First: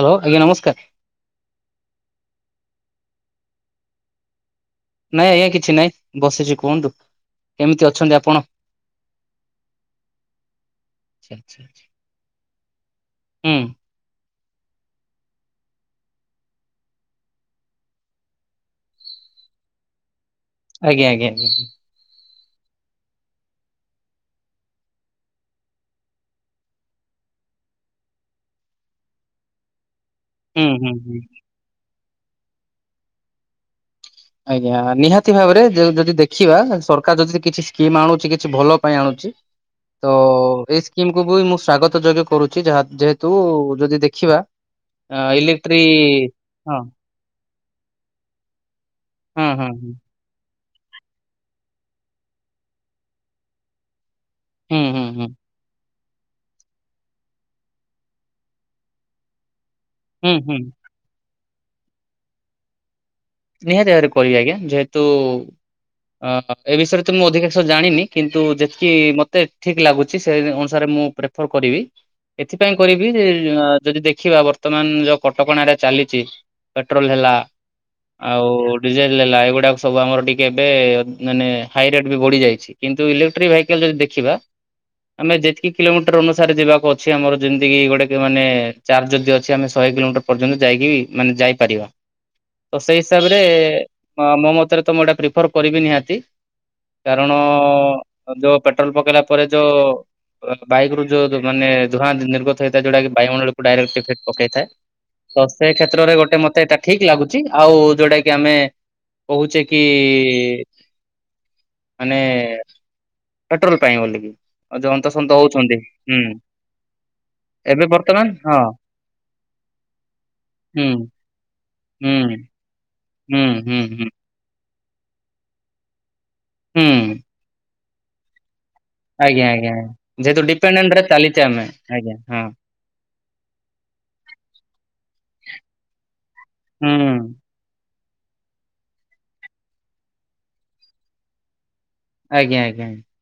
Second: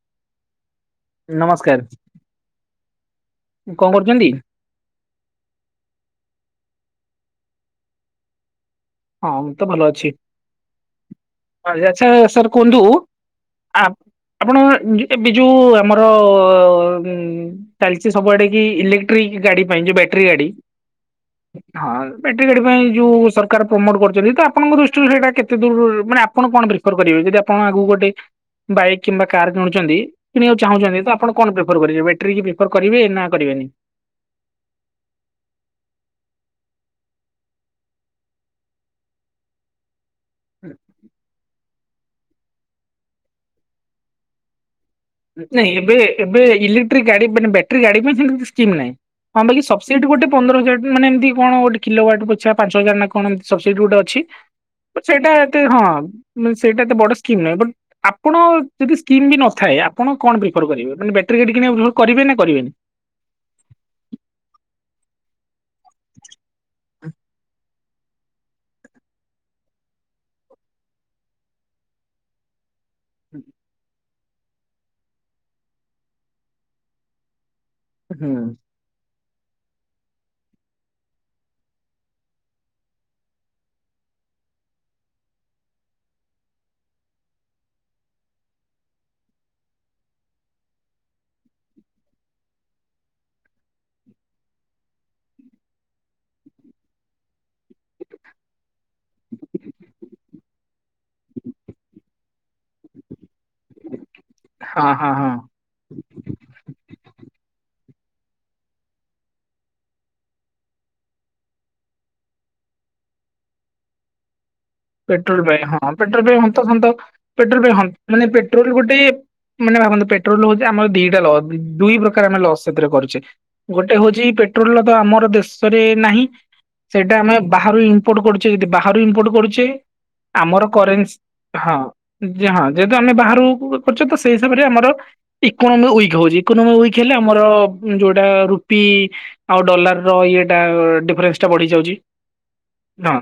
Hello ଆଜ୍ଞା ନମସ୍କାର। ନମସ୍କାର କଣ କରୁଛନ୍ତି? ନାଇଁ ଆଜ୍ଞା କିଛି ନାଇଁ ବସିଛି କୁହନ୍ତୁ କେମିତି ଅଛନ୍ତି ଆପଣ? ହଁ ମୁଁ ତ ଭଲ ଅଛି ଆଚ୍ଛା ଆଚ୍ଛା ଆଚ୍ଛା। ଅଛା ସାର୍ କୁହନ୍ତୁ ହୁଁ ଆପ ଆପଣ ଏବେ ଯେଉ ଆମର ଚାଲିଛି ସବୁଆଡ଼େ କି ଇଲେକ୍ଟ୍ରିକ୍ ଗାଡ଼ି ପାଇଁ ଯୋଉ ବେଟ୍ରୀ ଗାଡ଼ି ଆଜ୍ଞା ଆଜ୍ଞା ଆଜ୍ଞା ବେଟ୍ରି ଗାଡ଼ି ପାଇଁ ଯୋଉ ସରକାର ପ୍ରମୋଟ କରୁଛନ୍ତି ତ ଆପଣଙ୍କ ଦୃଷ୍ଟିରୁ ସେଇଟା କେତେ ଦୂର ମାନେ ଆପଣ କଣ ପ୍ରିଫର କରିବେ ଯଦି ଆପଣ ଆଗକୁ ଗୋଟେ ବାଇକ୍ କିମ୍ବା କାର କିଣୁଛନ୍ତି କିଣିବାକୁ ହୁଁ ହୁଁ ଚାହୁଁଛନ୍ତି ତ ହୁଁ। ଆପଣ କଣ ପ୍ରିଫର କରିବେ ବେଟ୍ରି କୁ ପ୍ରିଫର କରିବେ ନା କରିବେନି ଆଜ୍ଞା ନିହାତି ଭାବରେ ଜ ଯଦି ଦେଖିବା ସରକାର ଯଦି କିଛି ସ୍କିମ୍ ଆଣୁଛି କିଛି ଭଲ ପାଇଁ ଆଣୁଛି [inaudible] ତ ଏଇ ସ୍କିମକୁୁ ବି ମୁଁ ସ୍ଵାଗତ ଯୋଗ୍ୟ କରୁଛି ଯହା ଯେହେତୁ ଯଦି ଦେଖିବା ନାଇଁ ଇଲେକ୍ଟ୍ରି ଏବେ ଏବେ ହଁ ଇଲେକ୍ଟ୍ରିକ ଗାଡ଼ି ମାନେ ବ୍ୟାଟ୍ରି ରୀ ଗାଡ଼ି ପାଇଁ ସ୍କିମ୍ ନାହିଁ ହଁ ବା ସବସିଡି ଗୋଟେ ପନ୍ଦର ହଜାର ମାନେ ଏମିତି କଣ ଗୋଟେ କିଲୋହ୍ୱାଟ ପୋଚ୍ଛା ପାଞ୍ଚ ହଜାର ନା କଣ ସବସିଟି ଗୋଟେ ଅଛି। ହୁଁ ହୁଁ ହୁଁ ସେଇଟା ଏତେ ହଁ ସେଇଟା ଏତେ ବଡ଼ ସ୍କିମ୍ ନୁହେଁ ବଟ୍ ଆପଣ ଯଦି ସ୍କିମ୍ ବି ନଥାଏ ଆପ ଣ ହୁଁ କଣ ହୁଁ ପ୍ରିଫର କରିବେ ମାନେ ବ୍ୟାଟେରି କିଣିବା ପାଇଁ ଲୋନ କରିବେ ନା କରିବେନି ନିହାତି ଭାବରେ କରିବି ଆଜ୍ଞା ଯେହେତୁ ଅ ଏ ବିଷୟରେ ତ ମୁଁ ଅଧିକାଂଶ ଜାଣିନି କିନ୍ତୁ ଯେତିକି ମତେ ଠିକ୍ ଲାଗୁଛି ସେ ଅନୁସାରେ ମୁଁ ପ୍ରେଫର କରିବି ଏଥି ପାଇଁ କରିବି ଯେ ଯଦି ଦେଖି ଖିବା ବର୍ତ୍ତମାନ ଯୋଉ କଟକଣାରେ ଚାଲିଛି ପେଟ୍ରୋଲ ହେଲା ଆଉ ହୁଁ। ଡିଜେଲ୍ ଲାଏଗୁଡ଼ାକ ସବୁ ଆମର ଟିକେ ଏବେ ମାନେ ହାଇ ରେଟ୍ ବି ବଢ଼ି ଯାଇଛି କିନ୍ତୁ ଇଲେକ୍ଟ୍ରିକ ଭେହିକାଲ୍ ଯଦି ଦେଖିବା ଦେଖିବା। ଆମେ ଯେତିକି କିଲୋମିଟର ଅନୁସାରେ ଯିବାକୁ ଅଛି ଆମର ଯେମିତିକି ଗୋଟେ ମାନେ ଚାର୍ଜ ଯଦି ଅଛି ଆମେ ଶହେ କିଲୋମିଟର ପର୍ଯ୍ୟନ୍ତ ଯାଇକିବି ମାନେ ଯାଇପାରିବା ତ ସେଇ ହିସାବରେ ମୋ ମତରେ ତ ମୁଁ ଏଇଟା ପ୍ରିଫର କରିବି ନିହାତି। କାରଣ ଯୋଉ ପେଟ୍ରୋଲ ପକେଇଲା ପରେ ଯୋଉ ବାଇକରୁ ଯୋଉ ମାନେ ଧୂଆଁ ନିର୍ଗତ ହେଇଥାଏ ଯଉଟା କିି ବାୟୁମଣ୍ଡଳକୁ ଡାଇରେକ୍ଟ ଇଫେକ୍ଟ ପକେଇଥାଏ। ହଁ ହଁ ହଁ। ପ୍ରତେକ କ୍ଷେତ୍ରରେ ଗୋଟେ ମତେ ଏଇଟା ଠିକ୍ ଲାଗୁଛି ଆଉ ଯୋଉଟା କି ଆମେ କହୁଛେ କି ମାନେ ପେଟ୍ରୋଲ ପାଇଁ ବୋଲିକି। ଆଉ ଯୋଉ ଅନ୍ତସନ୍ତ ପେଟ୍ରୋଲ ପାଇଁ ହଉଛନ୍ତି ହଁ ହୁଁ ପେଟ୍ରୋଲ ପାଇଁ ହନ୍ତ ସନ୍ତ ପେଟ୍ରୋଲ ପାଇଁ ଏବେ ହନ୍ତ ମାନେ ବର୍ତ୍ତମାନ ହଁ ପେଟ୍ରୋଲ ଗୋଟେ ମାନେ ଭାବନ୍ତୁ ପେଟ୍ରୋଲ ହଉଛି ହୁଁ ଆମର ଦିଟା ଲସ୍ ଦୁଇ ହୁଁ ପ୍ରକାର ଆମେ ଲସ୍ ସେଥିରେ କରୁଛେ। ହୁଁ ହୁଁ ଗୋଟେ ହୁଁ ହଉଛି ପେଟ୍ରୋଲ ରତ ଆମର ଦେଶରେ ନାହିଁ ହୁଁ ସେଇଟା ଆମେ ବାହାରୁ ହିଁ ଇମ୍ପୋର୍ଟ କରୁଚି ଯଦି ବାହରୁ ମ୍ପୋର୍ଟ କରୁଚି। ଯେ ଆମର କରେନ୍ସ୍ ହଁ ହଁ ଯେହଁ ଯେହେତୁ ଆମେ ବାହାରୁକୁ କରୁଛେ ତ ସେଇ ହିସାବରେ ଆମର ଇକୋନୋମି ୱିକ୍ ହଉଛି ଇକୋନୋମି ୱିକ ହେଲେ ହୁଁ ଆମର ଯୋଉଟା ରୁପି ଆଉ ଡଲାର ର ଇଏଟା ଡିଫରେନ୍ସ ଟା ବଢି ଯାଉଛି। ଆଜ୍ଞା ଆଜ୍ଞା ହଁ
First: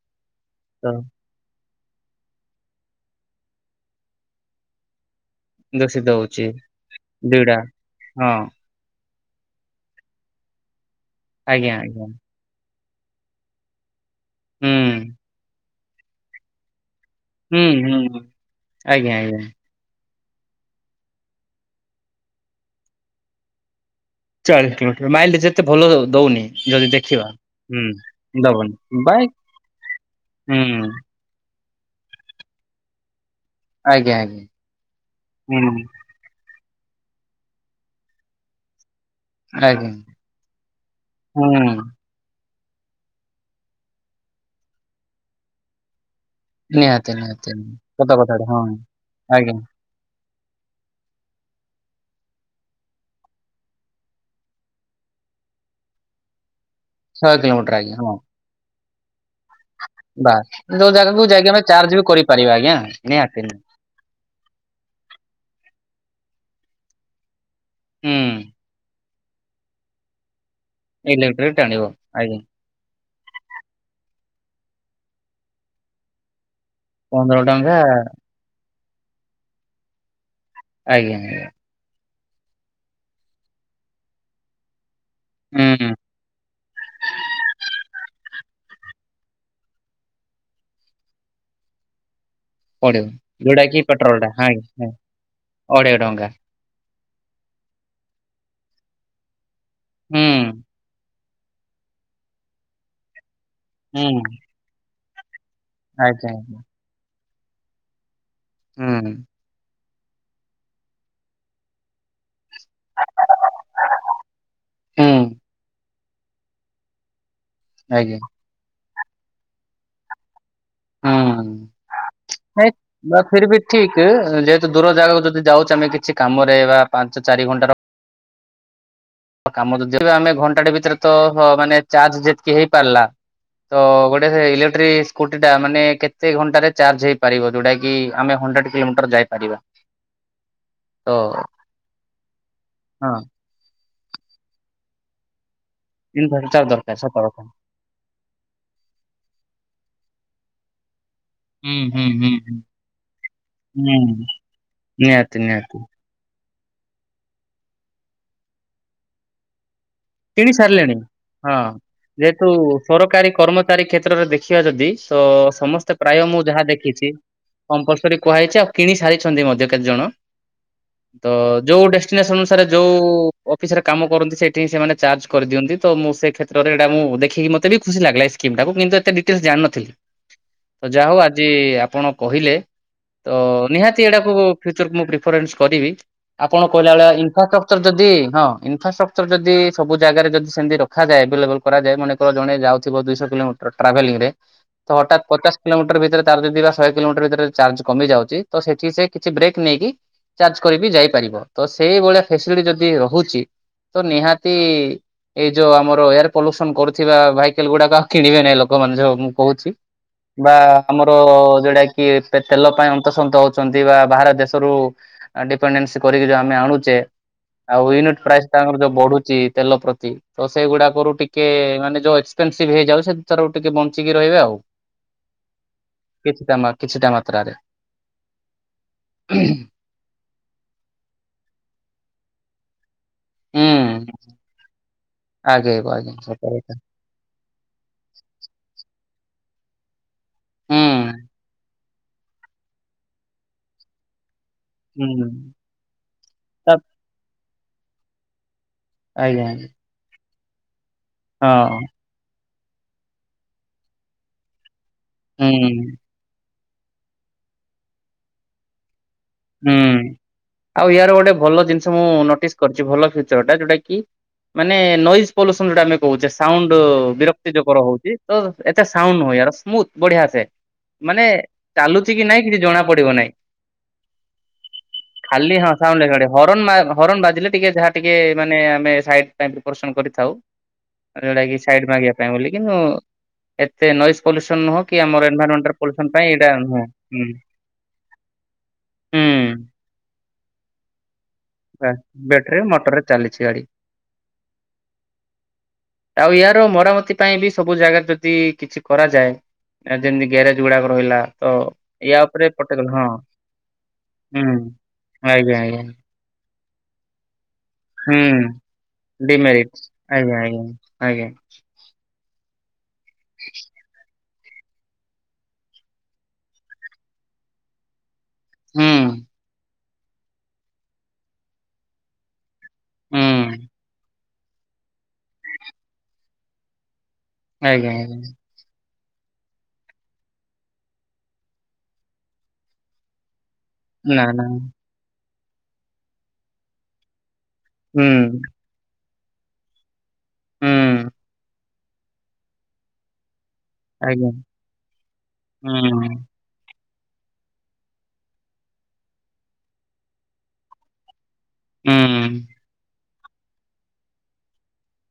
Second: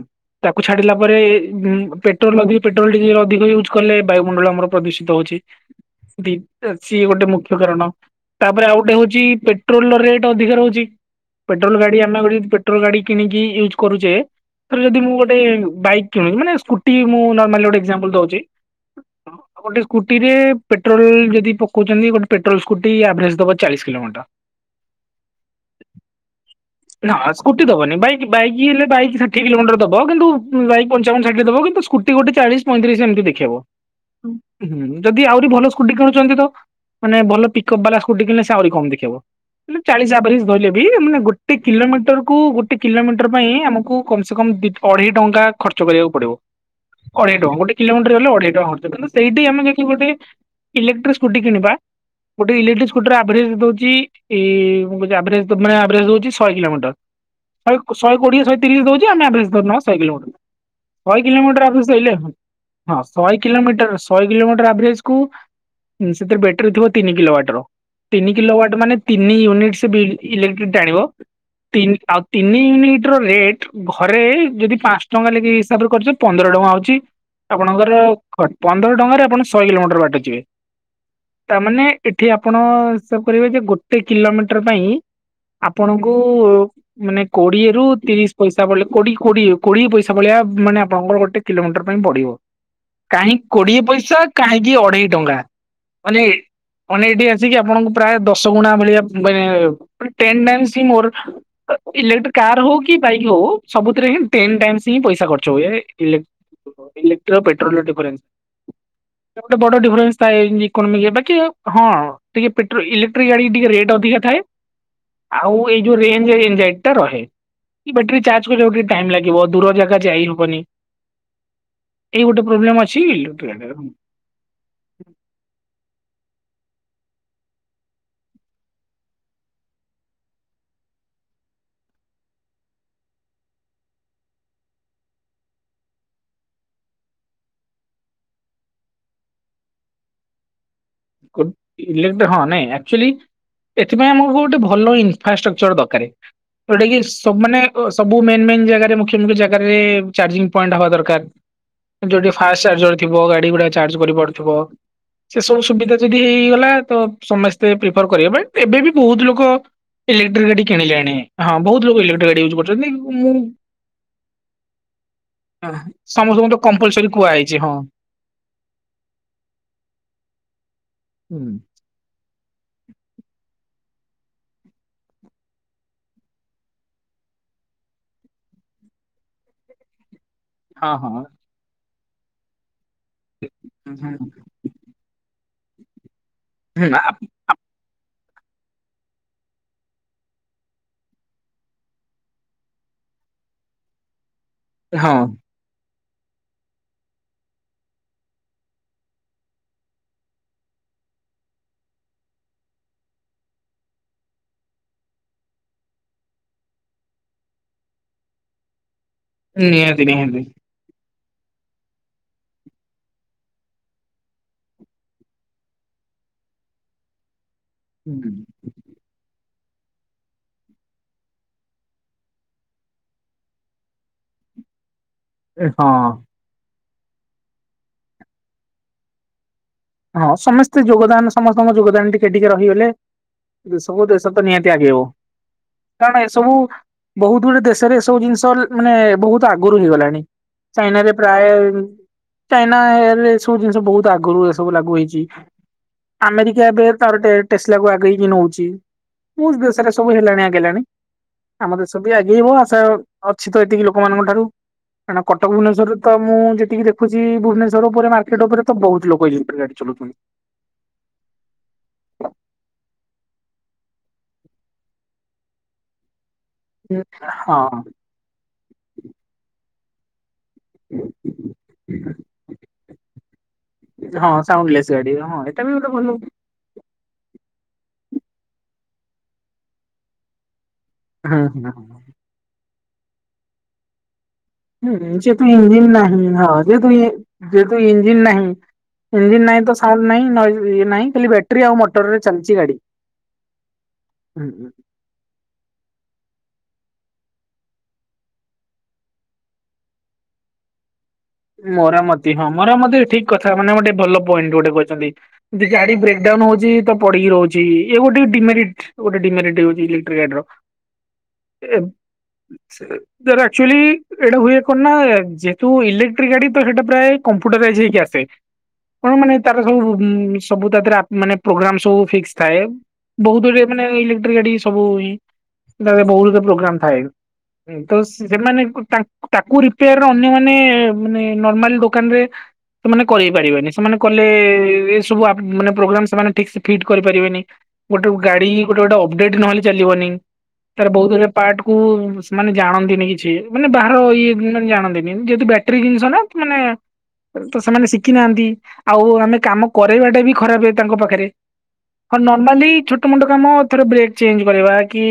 ତାକୁ ତ ଛାଡିଲା ପରେ ଉଁ ପେଟ୍ରୋଲ ତାବି ପେଟ୍ରୋଲ ଟିକେ ଅଧିକ ୟୁଜ୍ କଲେ ବାୟୁମଣ୍ଡଳ ଆମର ପ୍ରଦୂଷିତ ହଉଛି। ଦୂଷିତ ସ୍କୁଟି ହଉଛି ସିଏ ଗୋଟେ ମୁଖ୍ୟ ଦୁଇଟା କାରଣ ହଁ। ତାପରେ ଆଉ ଗୋଟେ ହଉ ଚି ପେଟ୍ରୋଲ ର ରେଟ୍ ଅଧିକ ରହୁଛି ଆଜ୍ଞା ପେଟ୍ରୋଲ ଗାଡି ଆଜ୍ଞା ଆମେ ପେଟ୍ରଲୋ ଗାଡି କିଣିକି ୟୁଜ କରୁଛେ ହୁଁ ତ ଯଦି ମୁଁ ଗୋଟେ ବାଇକ୍ କିଣି ମାନେ ସ୍କୁ ଟି ମୁଁ ଗୋଟୋ ନର୍ମାଲ ହୁଁ ଗୋଟେ ହୁଁ ଏକଜାପମ୍ପୂଲ୍ ହୁଁ ଦଉଛି ଆଜ୍ଞା ଆଜ୍ଞା ଗୋଟ ସ୍କୁ ଟିରେ ପେଟ୍ରୋଲ ଯଦି ପକୋଉଚନ୍ତି ଗୋଟେ ପେଟ୍ରୋଲ ସ୍କୁଟି ଆଭରେଜ ଦବ ଚାଳିଶ କିଲୋ ଚାଳିସ୍ କିଲୋମିଟର ମାଇଲେ ଯେତେ ଭଲ ଦଉନି ଯଦି ନା ଦେଖିବା ସ୍କୁଟି ହୁଁ ଦବନି ବାଇକ୍ ବାଇକ୍ ହେଲେ ଦବନି ବା ବାଇକ୍ ଷାଠିଏ କୋଲୋମିଟର ଦବ କିନ୍ତୁ ବାଇକ ପଞ୍ଚାବନ ଷାଠି ଦବ କିନ୍ତ ସ୍କୁଟି ଗୋଟେ ଚାଳିଶି ପଇତିରିଶି ଏମିତି ହେବ ଆଜ୍ଞା ଆଜ୍ଞା। ହୁଁ ହୁଁ ଯଦି ଆହୁରି ଭଲ ହୁଁ ସ୍କୁଟି କିଣୁଛନ୍ତି ତ ମାନେ ଭଲ ପିକଅପ୍ ବାଲା ସ୍କୁଟି କିିଣିଲେ ସେ ଆହୁରି କମ ଦେଖେଇବ। ଉନେ ଆଜ୍ଞା ଚାଳିଶ ଆଭରେଜ୍ ଧଇଲେ ବି ମାନେ ହୁଁ ଗୋଟେ କିଲୋମିଟର କୁ ଗୋ ଟେ କିଲୋମିଟର ପାଇଁ ଆମକୁ କମ ସେ କମ ଅଢ଼େଇ ଟଙ୍କା ଖର୍ଚ୍ଚ କରିବାକୁ ପଡିବ। ନିହାତି ଅଢେଇ ନିହାତି ଟଙ୍କା ଗୋଟେ ସତ କିଲୋମିଟର ହେଲେ କଥାଟା ଅଢେଇ ହଁ। ଟଙ୍କା ଖର୍ଚ୍ଚ କିନ୍ତୁ ସେଇଠି ଆଜ୍ଞା ଆମେ ଯଦି ଗୋଟେ ଇଲେକ୍ଟ୍ରି ସ୍କୁଟିି କିଣିିବା। ଗୋଟେ ଇଲେକ୍ଟ୍ରିକ ସ୍କୁଟିର ଆଭରେଜ ଦଉଛି ଇ ମୁକଉଚି ଆଭ ମାନେ ଆଭରେଜ ହଉଛି ଶହେ କିଲୋମିଟ ଟ କିଲୋମିଟର ଶହେ ଆଜ୍ଞା ହଁ ଶହେ କୋଡିଏ ଶହେ ତିରିଶ ଦଉଛି ଆମେ ଆଭରେଜ୍ ଧରନବା ଶହେ କିଲୋମିଟର। ବାସ୍ ଯୋଉ ଜାଗାକୁ ଶଇ ଯାଇକି ଆମେ କିଲୋମିଟର ଆଭରେଜ ଚାର୍ଜ ବି ଧଇଲେ କରିପାରିବା ଆଜ୍ଞା। ହଁ ଶହେ ନିହାତି କିଲୋମିଟର ଶହେ କିଲୋମିଟର ଆଭେରେଜ୍ କୁ ସେଥିରେ ବଟେରି ଥିବ ତିନି କିଲୋ ୱାଟର ହୁଁ ତିନି କିଲୋୱାଟ ମାନେ ତିନି ୟୁନିଟ୍ ସେ ବିଲ୍ ଇଲେ ଜ ଟାଣିବ ଇଲେକ୍ଟ୍ରିକ ଟାଣିବ ଆଉ ଆଜ୍ଞା ତିନି ୟୁନିଟ ର ରିଟେ ଘରେ ଯଦି ପାଞ୍ଚ ଟଙ୍କା ଲେଖି ହିସାବରେ କରିଚି ପନ୍ଦର ଟଙ୍କା ହଉଛି ପନ୍ଦର ଟଙ୍କା ଆପଣଙ୍କର ଖର୍ଚ୍ଚ ପନ୍ଦର ଟଙ୍କାରେ ଆପଣ ଶହେ କିଲୋମିଟର ବାଟ ଯିବେ। ଆଜ୍ଞା ଆଜ୍ଞା। ତାମାନେ ଏଠି ଆପଣ ହିସାବ୍ କରିବେ ଯେ ଗୋଟେ କିଲୋମିଟର ପାଇଁ ହୁଁ ଆପଣଙ୍କୁ ମାନେ କୋଡିଏ ରୁ ତିରିଶି ପଇସା ପଡିଲେ କୋଡି କୋଡିଏ କୋଡିଏ ପଇ ସେଇଭଳିଆ ମାନେ ଆପଣଙ୍କର ଗୋଟେଏ କିଲୋମିଟର ପାଇଁ ବଡ଼ିବ ପଡିବ କାହିଁ ଯୋଉଟା କୋଡିଏ କି ପେଟ୍ରୋଲ ପଇସା ଟା ହଁ କାହିଁକି ଅଢେଇ ଟଙ୍କା ଅଢେଇ ମାନେ ଟଙ୍କା ଅନେ ଏଠି ଆସିକି ଆପଣଙ୍କୁ ପ୍ରାୟ ଦଶ ଗୁଣା ଭଳିଆ ମୁଁ [unintelligible] ମାନେ ହୁଁ ଟେନ୍ ଟାଇମ୍ସି ହିଁ ମୋର ଇଲେକ୍ଟ୍ରି କାର ହଉ କି ବାଇକ ହଉ ସବୁଥିରେ ହୁଁ। ହଁ ଟେନ ଟାଇମ୍ସ୍ ପଇସା କ ଚୋଏ ଇଲେ ଆଜ୍ଞା [unintelligible] ଇଲେକ୍ଟ୍ରୀ ଓ ପେଟ୍ରୋଲର ଦିଫରେନ୍ସ। ହୁଁ [unintelligible] ଡିଫରେନ୍ସ ଥାଏ ଇକୋନୋମିକ୍ ରେ ବାକି ହଁ। ଟିକେ ପେଟ୍ରୋ ଇଲେକ୍ଟ୍ରି ଗାଡି ଟିକେ ରେଟ୍ ଅଧିକା ଥାଏ ହୁଁ ଆଉ ଏ ଯୋଉ ରେଞ୍ଜଏଜ ଟ ରହେ ଆଜ୍ଞା ବେଟ୍ରୀ ଚାର୍ଜ କରିବା ଟିକେ ଟାଇମ ଲାଗିବ ଦୂର ଜାଗା ଯାଇହବନି। ହଁ ହକ ଅଛି ନା ଇଲେକ୍ଟ୍ରି ଫିର ବି ଗାଡିର। ଠିକ ଯେହେତୁ ଦୂର ଜାଗା ଯଦି ଯାଉଛେ ଆମେ କିଛି କାମ ଏରା ପାଞ୍ଚ ଚାରି ଘଣ୍ଟା ର କାମ ଯଦି ଆମେ ଘଣ୍ଟାଟେ ଭିତରେ ତ ମାନେ ଚାର୍ଜ ଯେତିକି ହେଇପାରିଲା ତ ଗୋଟେ ସେ ଇଲେକ୍ଟ୍ରିକ ସ୍କୁଟି ଟା ମାନେ କେତେ ଘଣ୍ଟାରେ ଚାର୍ଜ ହେଇପାରିବ ଯୋଉଟା କି ଆମେ ହଣ୍ଡେଡ କିଲୋମିଟର ଯାଇପାରିବା। [inaudible] ତ ଇଲେକ୍ ହଁ ନାଇଁ ଆକଚୁଆଲି ହଁ ଏଥିପାଇଁ ଆମକୁ ଗୋଟେ ଭଲ ଇନଫ୍ରାଷ୍ଟ୍ରକ୍ ଦକାରେ ଇନଭଟର ଯୋଟେକି ଦରକାର ସତ କଥା ସବମାନେ ଅ ସବୁ ମେନ୍ ମେନ୍ ଜାଗାରେ ମୁଖ୍ୟ ମୁଖ୍ୟ ଜାଗାରେ ଚାର୍ଜିଙ୍ଗ ପଏଣ୍ଟ ହବା ଦରକାର ହୁଁ ହୁଁ ଗୋଟେ ହୁଁ ହୁଁ ଫାଷ୍ଟ ଚାର୍ଜର ଥିବ, ଗାଡି ଗୁଡା ଚାର୍ଜ ହୁଁ କରିପାରୁଥିବ ସେ ନିହାତି ସବୁ ନିହାତି ସୁବିଧା ଇଡି ହେଇଗଲା ତ ସମସ୍ତେ ପ୍ରିଫର କରିବେ, ଏବେ ବି ବହୁତ ଲୋକ ଇଲେକ୍ଟ୍ରିକ କିଣି ଗାଡି ସାରିଲେଣି, କିଣିଲେଣି ହଁ ବହୁତ ଲୋକ ଇଲେକ୍ଟ୍ରିକ ଗାଡି ଯେହେତୁ ୟୁଜ୍ କରୁଛନ୍ତି ସରକାରୀ ମୁଁ କର୍ମଚାରୀ କ୍ଷେତ୍ରରେ ଦେଖିବା ଯଦି ତ ସମସ୍ତେ ପ୍ରାୟ ମୁଁ ସମସ୍ତଙ୍କୁ ତ ଯାହା କମ୍ପଲସରୀ ଦେଖିଛି କୁହାଯାଇଛି ହଁ କମ୍ପଲସରି କୁହାଯାଇଛି ଆଉ କିଣି ସାରିଛନ୍ତି ମଧ୍ୟ କେ ଜଣ ତ ହୁଁ, ଯୋଉ ଡେଷ୍ଟିନେସନ ଅନୁସାରେ ଯୋଉ ଅଫିସ ରେ କାମ କରନ୍ତି ସେଇଠି ସେମାନେ ଚାର୍ଜ କରିଦିଅନ୍ତି ତ ମୁ ସେ କ୍ଷେତ୍ରରେ ଏଟା ମୁଁ ଦେଖିକି ମତେ ଖୁସି ବି ଲାଗିଲା ସ୍କିମ୍ ଟାକୁ କିନ୍ତୁ ଏତେ ଡିଟେଲ୍ସ ଜାଣିନଥିଲି। ତ ହଁ ଯାହା ହଉ ହଁ ଆଜି ଆପଣ କହିଲେ ତ ନିହାତି ଏଇଟାକୁ ହୁଁ ଫ୍ୟୁଚରକୁ ମୁଁ ପ୍ରିଫରେନ୍ସ କରିବି। ଆପଣ କହିଲା ଆ ଭେଳିଆ ଇନଫ୍ରାଷ୍ଟ୍ରକ୍ଚର ଯଦି ହଁ ଇନଫ୍ରାଷ୍ଟ୍ରକ୍ଚର ଯଦି ସବୁ ଜାଗାରେ ଯଦି ସେମିତି ରଖାଯାଏ, ଏଭେଲେବୁଲୁ କରାଯାଏ ମନେକ ଜଣ ଯାଉଥିବ ଦୁଇଶହ କିଲୋମିଟର ଟ୍ରାଭେଲିଙ୍ଗୀ ରେ ତ ହଁ ହଠାତ୍ ପଚାଶ କିଲୋମିଟର ଭି ଯଦି ବା ଶହେ କିଲୋମିଟର ଭିତରେ ଚାର୍ଜ କମି ଯାଉଛି ତ ସେଠି ସେ କିଛି ବ୍ରେକ୍ ନେଇକି ଚାର୍ଜ କରିବି ଯାଇପାରିବ, ତ ସେଇଭଳିଆ ଫେସିଲିଟି ଯଦି ରହୁଛି ତ ନିହା ତି ଏଇ ଯୋଉ ଆମର ଏୟାର ପଲ୍ୟୁସନ କରୁଥିବା ଭାଇକେଲ ଗୁଡ଼ାକ ଆଉ କିଣିବେ ନାହିଁ ଲୋକମାନେ ଯୋଉ ମୁଁ କହୁଛି ନିହାତି ନିହାତି। ବା ଆମ ଯଉଟା କି ତେଲ ପାଇଁ ଅନ୍ତସନ୍ତ ହଉଛନ୍ତି ବା ବାହାର ଦେଶରୁ ଡିପେନ ସ ଉ ଆମେ ଆଣୁଛେ, ଆଉ ୟୁନିଟି ପ୍ରାଇସି ତାଙ୍କର ଯଉ ବଢୁଛେ ତେଲ ପ୍ରତି ତ ସେଗୁଡାରୁ ଟିକେ ମାନେ ଯୋଉ ଏକ୍ସପେନସିଭ ହେଇଯାଉ, ସେ ଟିକେ ବଞ୍ଚିକି ରହିବା। ଯାଉ ହଁ କିଛିଟା ମାତ୍ରାରେ ହଁ ସମସ୍ତେ ଯୋଗଦାନ, ସମସ୍ତଙ୍କ ଯୋଗଦାନ ଟିକେ ଟିକେ ରହିଗଲେ। ଏ ହୁଁ ସବୁ ଦେଶ ତ ନିହାତି ଆଗେଇବ ଆଗେଇବ ଆଜ୍ଞା କାରଣ ସତ ଏସବୁ କଥା ବହୁତ ଗୁଡ଼େ ଦେଶରେ ଏ ସବୁ ଜିନିଷ ମାନେ ବହୁତ ଆଗରୁ ହେଇଗଲାଣି, ହୁଁ ଚାଇନାରେ ପ୍ରାୟେ - ଚାଇନା ଏ ରେ ସବୁ ଜିନିଷ ବହୁତ ଆଗରୁ ସବୁ ଲାଗୁ ହେଇଛି, ହୁଁ ଆମେରିକା ତା ଏବେ ତାର ଟେଷଲାକୁ ଆଗେଇକି ନଉଛି। ଆଜ୍ଞା ବହୁତୁ ଦେଶରେ ସବୁ ହେଲାଣି, ଆଗେଇଲାଣି, ଆମ ହଁ ଦେଶ ବି ଆଗେଇବ। ଅଛି ତ ଏତିକି ଲୋକମାନଙ୍କ ଠାରୁ କାରଣ କଟକ ହୁଁ ଭୁବନେଶ୍ୱରରେ ତ ମୁଁ ଯେ ଟିକେ ଦେଖୁଛି ଭୁବନେଶ୍ଵର ଉପରେ ମାର୍କେଟ ଉପରେ ବହୁତ ଲୋକ। ଇଲେକ୍ଟ୍ରିକ ହୁଁ ଗାଡି ଚଲଉଛନ୍ତି। ଆଉ ୟାର ଗୋଟେ ଭଲ ଜିନିଷ ମୁଁ ନୋଟିସ୍ କରିଛି ଭଲ ଫ୍ୟୁଚର ଯୋଉଟା କି ମାନେ ନଏଜ ପଲ୍ୟୁସନ ଯୋଟା ଆମେ କହୁଛେ। ସାଉଣ୍ଡ ବିରକ୍ତି ଯକର ହଉଛି, ତ ଏତେ ସାଉଣ୍ଡ ନୁଁ ସ୍ମୁଥ ବଢିଆ ସେ ମାନେ ଚାଲୁଛି କି ନାଇଁ କିଛି ଜଣା ପଡିବ ନାହିଁ। ହଁ ହଁ ସାଉଣ୍ଡଲେସ୍ ଗାଡି ଖାଲି ଏଇଟା ହଁ ବି ଗୋଟେ ଭଲ ସାଉଣ୍ଡ [inaudible] ହରଣ ମା ହରନ୍ ବାଜିଲେ ଟିକେ ଯାହା ଟିକେ ମାନେ ଆମେ ସାଇଟ ପାଇଁ ପ୍ରିପୋରେସନ କରିଥାଉ। ହୁଁ ଯଉଟା କି ହୁଁ ସାଇଡ ମାଗିବା ପାଇଁ ବୋଲିକି, ଏତେ ନଏଜ ପଲ୍ୟୁସନ ନୁହଁ କି ହୁଁ ଆମର ଯେ ତୁ ଏନଭାରମେଣ୍ଟାଲ ଇଂଜିନ ପଲ୍ୟୁସନ ପାଇଁ ନାହିଁ ଏଇଟା ହଁ ଯେ ନୁହଁ। ତୁ ହୁଁ ଯେ ତୁ ଇଜିଂନ ନାହିଁ। ଇଂଜିନ ନାହିଁ ତ ହୁଁ ସାଉଣ୍ଡ ନାହିଁ ନଏଜ ଇଏ ନାହିଁ। ଖାଲି ବ୍ୟାଟେରୀ ଆଉ ବେ ମଟରରେ ଚାଲିଛି ବେଟରୀ ଗାଡି। ମଟରରେ ଚାଲିଛି ଗାଡ଼ି। ଆଉ ୟାର ମରାମତି ପାଇଁ ବି ସବୁ ଜାଗାରେ ଯଦି କିଛି କରାଯାଏ। ଯେମିତି ଗ୍ୟାରେଜ ଗୁଡ଼ାକ ରହିଲା। ତ ୟା ମରାମତି ହଁ ଉପରେ ମରାମତି ପର୍ଟିକୁଲାର ହଁ ଠିକ କଥା ମାନେ ଗୋଟେ ଭଲ ପଏଣ୍ଟ ହୁଁ ଗୋଟେ କହିଛନ୍ତି। ଆଜ୍ଞା ଯଦି ଆଜ୍ଞା ଗାଡି ବ୍ରେକ ଡାଉନ ହଉ ତ ପଡିିକି ରହୁଛି। ଇଏ ଗୋଟେ ହୁଁ ଡିମେରିଟ ଗୋଟେ ଡିମେରିଟ ହଉଛି ଆଜ୍ଞା ଇଲେଟ୍ରିଗାଡ଼ିର। ଆଜ୍ଞା ଆଜ୍ଞା ଏ ଧର ଆକଚୁଆଲି ଏଇଟା ହୁଏ କଣ ନା ଯେହେତୁ ଇଲେଟ୍ରି ଗାଡ଼ିତ ସେଟା ପ୍ରାୟ କମ୍ପୁଟର ୱାଇଜି ହେଇକି ଆସେ। ହୁଁ ଆପଣ ମାନେ ତାର ସବୁ ତା ଦିହରେ ମାନେ ପ୍ରୋଗ୍ରାମ ସବୁ ଫିକ୍ସ ଥାଏ। ବହୁତ ଗୁଡ଼େ ହୁଁ ମାନେ ଇଲେଟ୍ରି ଟ୍ରି ଗାଡ଼ି ସବୁ [unintelligible] ପ୍ରୋଗ୍ରାମ ଥାଏ। ଆଜ୍ଞା ତ ଆଜ୍ଞା ସେମାନେ ତାଙ୍କ ତାକୁ ରିପେୟାର ଅନ୍ୟମାନେ ମାନେ ନର୍ମାଲ ଦୋକାନ ରେ ସେମାନେ କରେଇ ପାରିବେନି। ସେମାନେ କଲେ ନା ନା ଏ ସବୁ ମାନେ ପ୍ରୋଗ୍ରାମ ସେମାନେ ଠିକ ସେ ଫିଟ କରିପାରିବେନି। ହୁଁ ଗୋଟେ ଗାଡି ଗୋଟେ ଗୋଟେ ଅପଡେଟ ନହେଲେ ଚାଲିବନି। ତାର ହୁଁ ବହୁତ ଗୁରେ ପାର୍ଟ କୁ ସେମାନେ ଜାଣନ୍ତିନି କିଛି। ମାନେ ବାହାର ଆଜ୍ଞା ଇଏ ମାନେ ଜାଣନ୍ତିନି। ଯେହେତୁ ବ୍ୟାଟେରୀ ଜିନିଷ ହୁଁ ନା, ମାନେ ତ ସେମାନେ ଶିଖି ନାହାନ୍ତି। ଆଉ ଆମେ କାମ କରରେଇବାଟା ବି ଖରାପ ତାଙ୍କ ପାଖରେ। ହଁ, ହୁଁ ନର୍ମାଲୀ ଛୋଟ ଛୋଟ ମୋଟ କାମ ଥରେ ବ୍ରେକ୍ ଚେଞ୍ଜ କରିବା କି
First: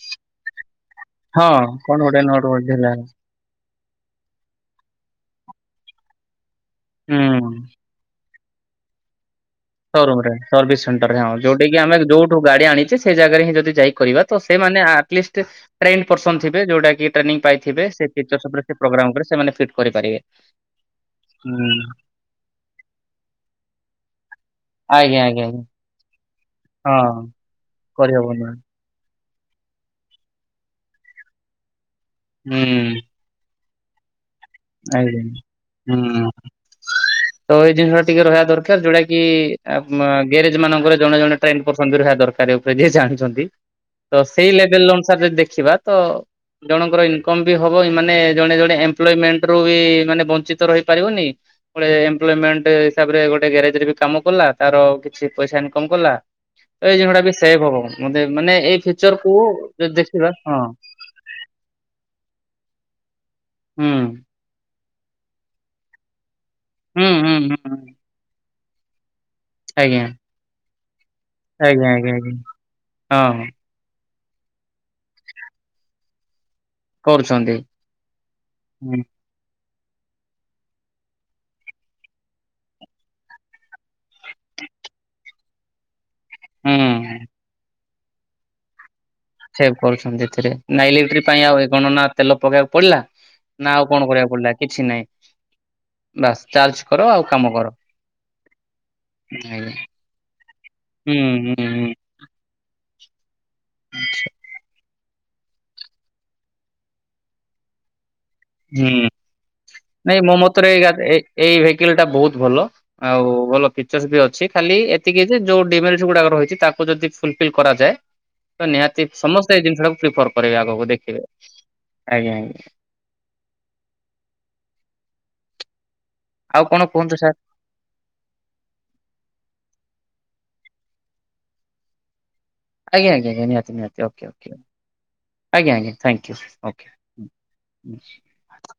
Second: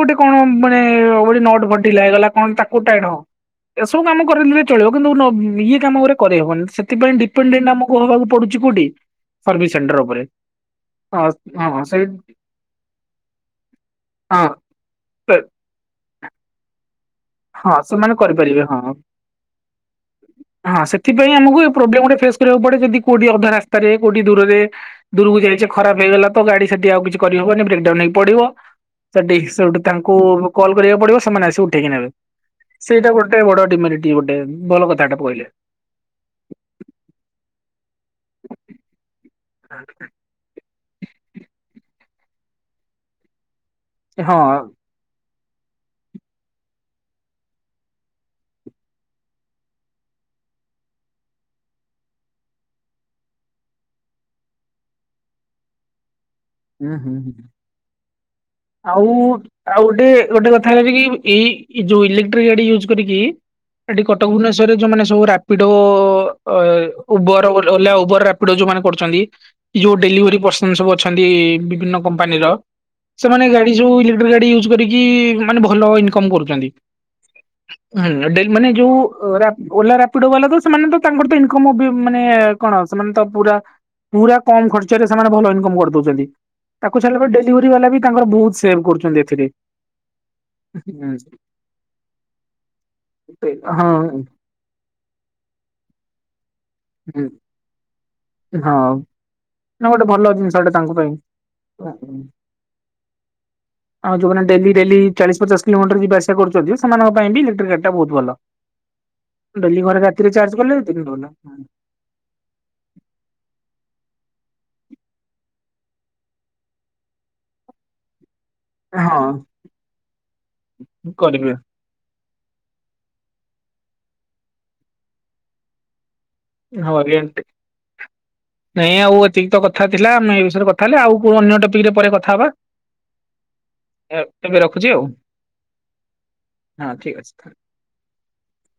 ଗୋଟେ କଣ ବା ମାନେ କୋଉଠି ହଁ ନଟ ଫଟ୍ କଣ ଢିଲା ଗୋଟେ ହେଇଗଲା ନୋଟ କଣ ତାକୁ ଥିଲା ଟାଇଟ ଏସବୁ କାମ କରେଇ ଦେଲେ ଚଳିବ। କିନ୍ତୁ ଇଏ କାମ ଗୁରା କରେଇ ହବନି। ସେଥିପାଇଁ ହୁଁ ଡିପେଣ୍ଡେଣ୍ଟ ଆମକୁ ହବାକୁ ପଡୁ। [unintelligible] ସୋ ରୁମ୍ ରେ ସର୍ଭିସ ସେଣ୍ଟରରେ ହଁ, ଯୋଉଟି ଆମେ ଯୋଉଠୁ ଗାଡି ଆଣିଚେ ସେଇ ଜାଗାରେ ହିଁ ଯଦି ଯାଇ କରିବା ତ ହଁ ସେ ମାନେ ଆଟଲିଷ୍ଟ୍ ସେ- ଟ୍ରେନ୍ ପର୍ସନ ଥିବେ, ଯୋଉଟା କି ଟ୍ରେନିଂ ହଁ ପାଇଥିବେ ସେ ସେମାନେ ଫିଚରସ୍ କରିପାରିବେ ଉପରେ ହଁ। ପ୍ରୋଗ୍ରାମରେ ସେମାନେ ଫିଟ୍ କରିପାରିବେ। ହଁ ସେଥିପାଇଁ ଆମକୁ ଏ ହୁଁ। ପ୍ରୋବ୍ଲେମ ଗୋଟେ ଫେସ୍ କରିବାକୁ ପଡେ ଯଦି କୋଉଠି ଅଧା ରାସ୍ତାରେ କଉଠି ଦୂରରେ ଆଜ୍ଞା ଦୂରକୁ ଆଜ୍ଞା ଆଜ୍ଞା ଯାଇଚେ ଖରାପ ହେଇଗଲା ତ ଗାଡି ସେଠି ଆଉ କିଛି ହଁ କରିହବନି ବ୍ରେକଡାଉନ ହେଇ ପଡିବ। କରିହବନି ସେଠି ସେଇଠୁ ତାଙ୍କୁ କଲ କରିବାକୁ ପଡିବ ସେମାନେ ଆସିି ଉଠେଇକି ନେବେ। ହୁଁ ସେଇଟା ଗୋଟେ ବଡ ଡିମିରିଟି। ଆଜ୍ଞା। ହୁଁ। ତ ଏଇ ଜିନିଷ ଟା ଟିକେ ରହିବା ଦରକାର ଯୋଉଟା କି ଆ ଗ୍ୟାରେଜ ମାନଙ୍କର ଜଣେ ଜଣେ ଟ୍ରେନ ପର୍ସନ ବି ରହିବା ଦରକାର ଉପରେ ଯିଏ ଜାଣିଛନ୍ତି। ତ ହଁ। ସେଇ ଲେଭଲ ଅନୁସାରେ ଯଦି ଦେ ଦେଖିବା ତ ଜଣଙ୍କର ଇନକମ୍ ବି ହବ ମାନେ ଜଣେ ଜଣେ ଏମ୍ପ୍ଲୋମେଣ୍ଟ ରୁ ବି ମାନେ ବଞ୍ଚିତ ରହିପାରିବନି। ଗୋଟେ ଏମ୍ପ୍ଲୋମେଣ୍ଟ ହିସାବରେ ଗୋଟେ ଗ୍ୟାରେଜରେ ବି କାମ କଲା। ତାର କିଛି ପଇସା ଇନକମ କଲା। ହୁଁ ଏଇ ହୁଁ [unintelligible] ବି ହୁଁ। ସେଭ ହବ। ମତେ ମାନେ ଏଇ ଆଉ ଫିଚରକୁୁ ଆଉ ଯଦି ଗୋଟେ ଦେଖିବା ଗୋଟେ ହଁ। କଥା ହେଲା ଯେ କି ଏଇ ଯୋଉ ଇଲେକ୍ଟ୍ରି ଗାଡି ୟୁଜ କରିକି ହୁଁ। ସେଠି କଟକ, ଭୁବନେଶ୍ୱରରେ ଯୋଉ ମାନେ ସବୁ ରାପିଡୋ ହୁଁ ହୁଁ ଉବର ହୁଁ ଓଲା ହୁଁ ଉବର ରାପିଡ ଯୋଉମାନେ କରୁଚନ୍ତି, ଯୋଉ ଆଜ୍ଞା ଡେଲିଭରି ପର୍ସନ ସବୁ ଅଛ ଆଜ୍ଞା ବିଭିନ୍ନ ଆଜ୍ଞା ଆଜ୍ଞା କମ୍ପାନୀର ସେମାନେ ହଁ ଗାଡି ସବୁ ଇଲେ ଗାଡି ୟୁଜ କରିକି ମାନେ ଭଲ ଇନକମ୍ କରୁଚନ୍ତି। କରୁଛନ୍ତି। ହୁଁ ଡେ ମାନେ ଯୋଉ ହୁଁ ରା ଓଲା ରାପିଡ ବାଲା ତ ସେମାନେ ତ ତାଙ୍କର ତ ଇନକମ ବି ମାନେ କଣ ସେମାନେ ତ ପୁରା ପୁରା କମ ଖର୍ଚ୍ଚରେ ସେମାନେ ଭଲ ଇନକମ କରିଦଉଛନ୍ତି। ତାକୁ ଛାଡ଼ିଲା ହୁଁ। ପରେ ଡେଲିଭରି ବାଲା ବି ତାଙ୍କର ବହୁତ ସେଭ୍ କରୁଚନ୍ତି। ସେଭ୍ କରୁଛନ୍ତି ଏଥିରେ ନା ଇଲେଟ୍ରି ପାଇଁ ଆଉ ଏ କଣନା ତେଲ ପକେଇବାକୁ ପଡିଲା ନା, ଆଉ ହଁ କଣ କରିବାକୁ ପଡିଲା। କିଛି ନାଇଁ ବାସ୍ ଚାର୍ଜ କର ଆଉ କାମ କର। ହଁ, ଆଜ୍ଞା। ନା ଗୋଟେ ଭଲ ଜିନିଷଟେ ତାଙ୍କ ହୁଁ ହୁଁ ହୁଁ ପାଇଁ। ଆଉ ଯୋଉମାନେ ଡେଲି ଡେଲି ଚାଳିଶ ପଚାଶ କିଲୋମିଟର ଯିବା ଆସିବା କରୁଛନ୍ତି, ସେମାନଙ୍କ ପାଇଁ ବି ଇଲେକ୍ଟ୍ରିକ ଗାଡିଟା ବହୁତ ଭଲ। ହୁଁ, ଡେଲି ଘରେ ନାଇଁ ରାତିରେ ମୋ ଚାର୍ଜ ମତରେ କଲେ ଦିନରେ ଏଇ ଗଲା। ଏଇ ଭେକଲ ଟା ବହୁତ ଭଲ। ଆଉ ଭଲ ଫିଚର୍ସ ବି ଅଛି ଖାଲି ଏତିକି ଯେ ଯୋଉ ଡିମେରିଟିସ୍ ଗୁଡା ରହିଛି ତାକୁ ଯଦି ଫୁଲଫିଲ୍ କରାଯାଏ ତ ନିହାତି ହଁ ସମସ୍ତେ ଏଇ ଜିନିଷ ଟାକୁ ପ୍ରିଫର କରିବେ ଆଗକୁ ଦେଖିବେ। କରିବେ। ଆଜ୍ଞା ଆଜ୍ଞା ଆଉ କଣ କୁହନ୍ତୁ ହରିଆଣ ସାର୍? ଟି ନାଇଁ ଆଉ ଏତିକି ତ କଥା ଥିଲା ଆମେ ଏ ବିଷୟରେ କଥା ହେଲେ ଆଉ କଉ ଅନ୍ୟ ଟପିକ ରେ ପରେ କଥାହେବା। ଆଜ୍ଞା! ଆଜ୍ଞା! ନିହାତି ନିହାତି ଓକେ ଓକେ ଆଜ୍ଞା! ରଖୁଛି ଆଉ ଆଜ୍ଞା! ଥ୍ୟାଙ୍କୟୁ ହଁ ଠିକ ଅଛି। ଓକେ।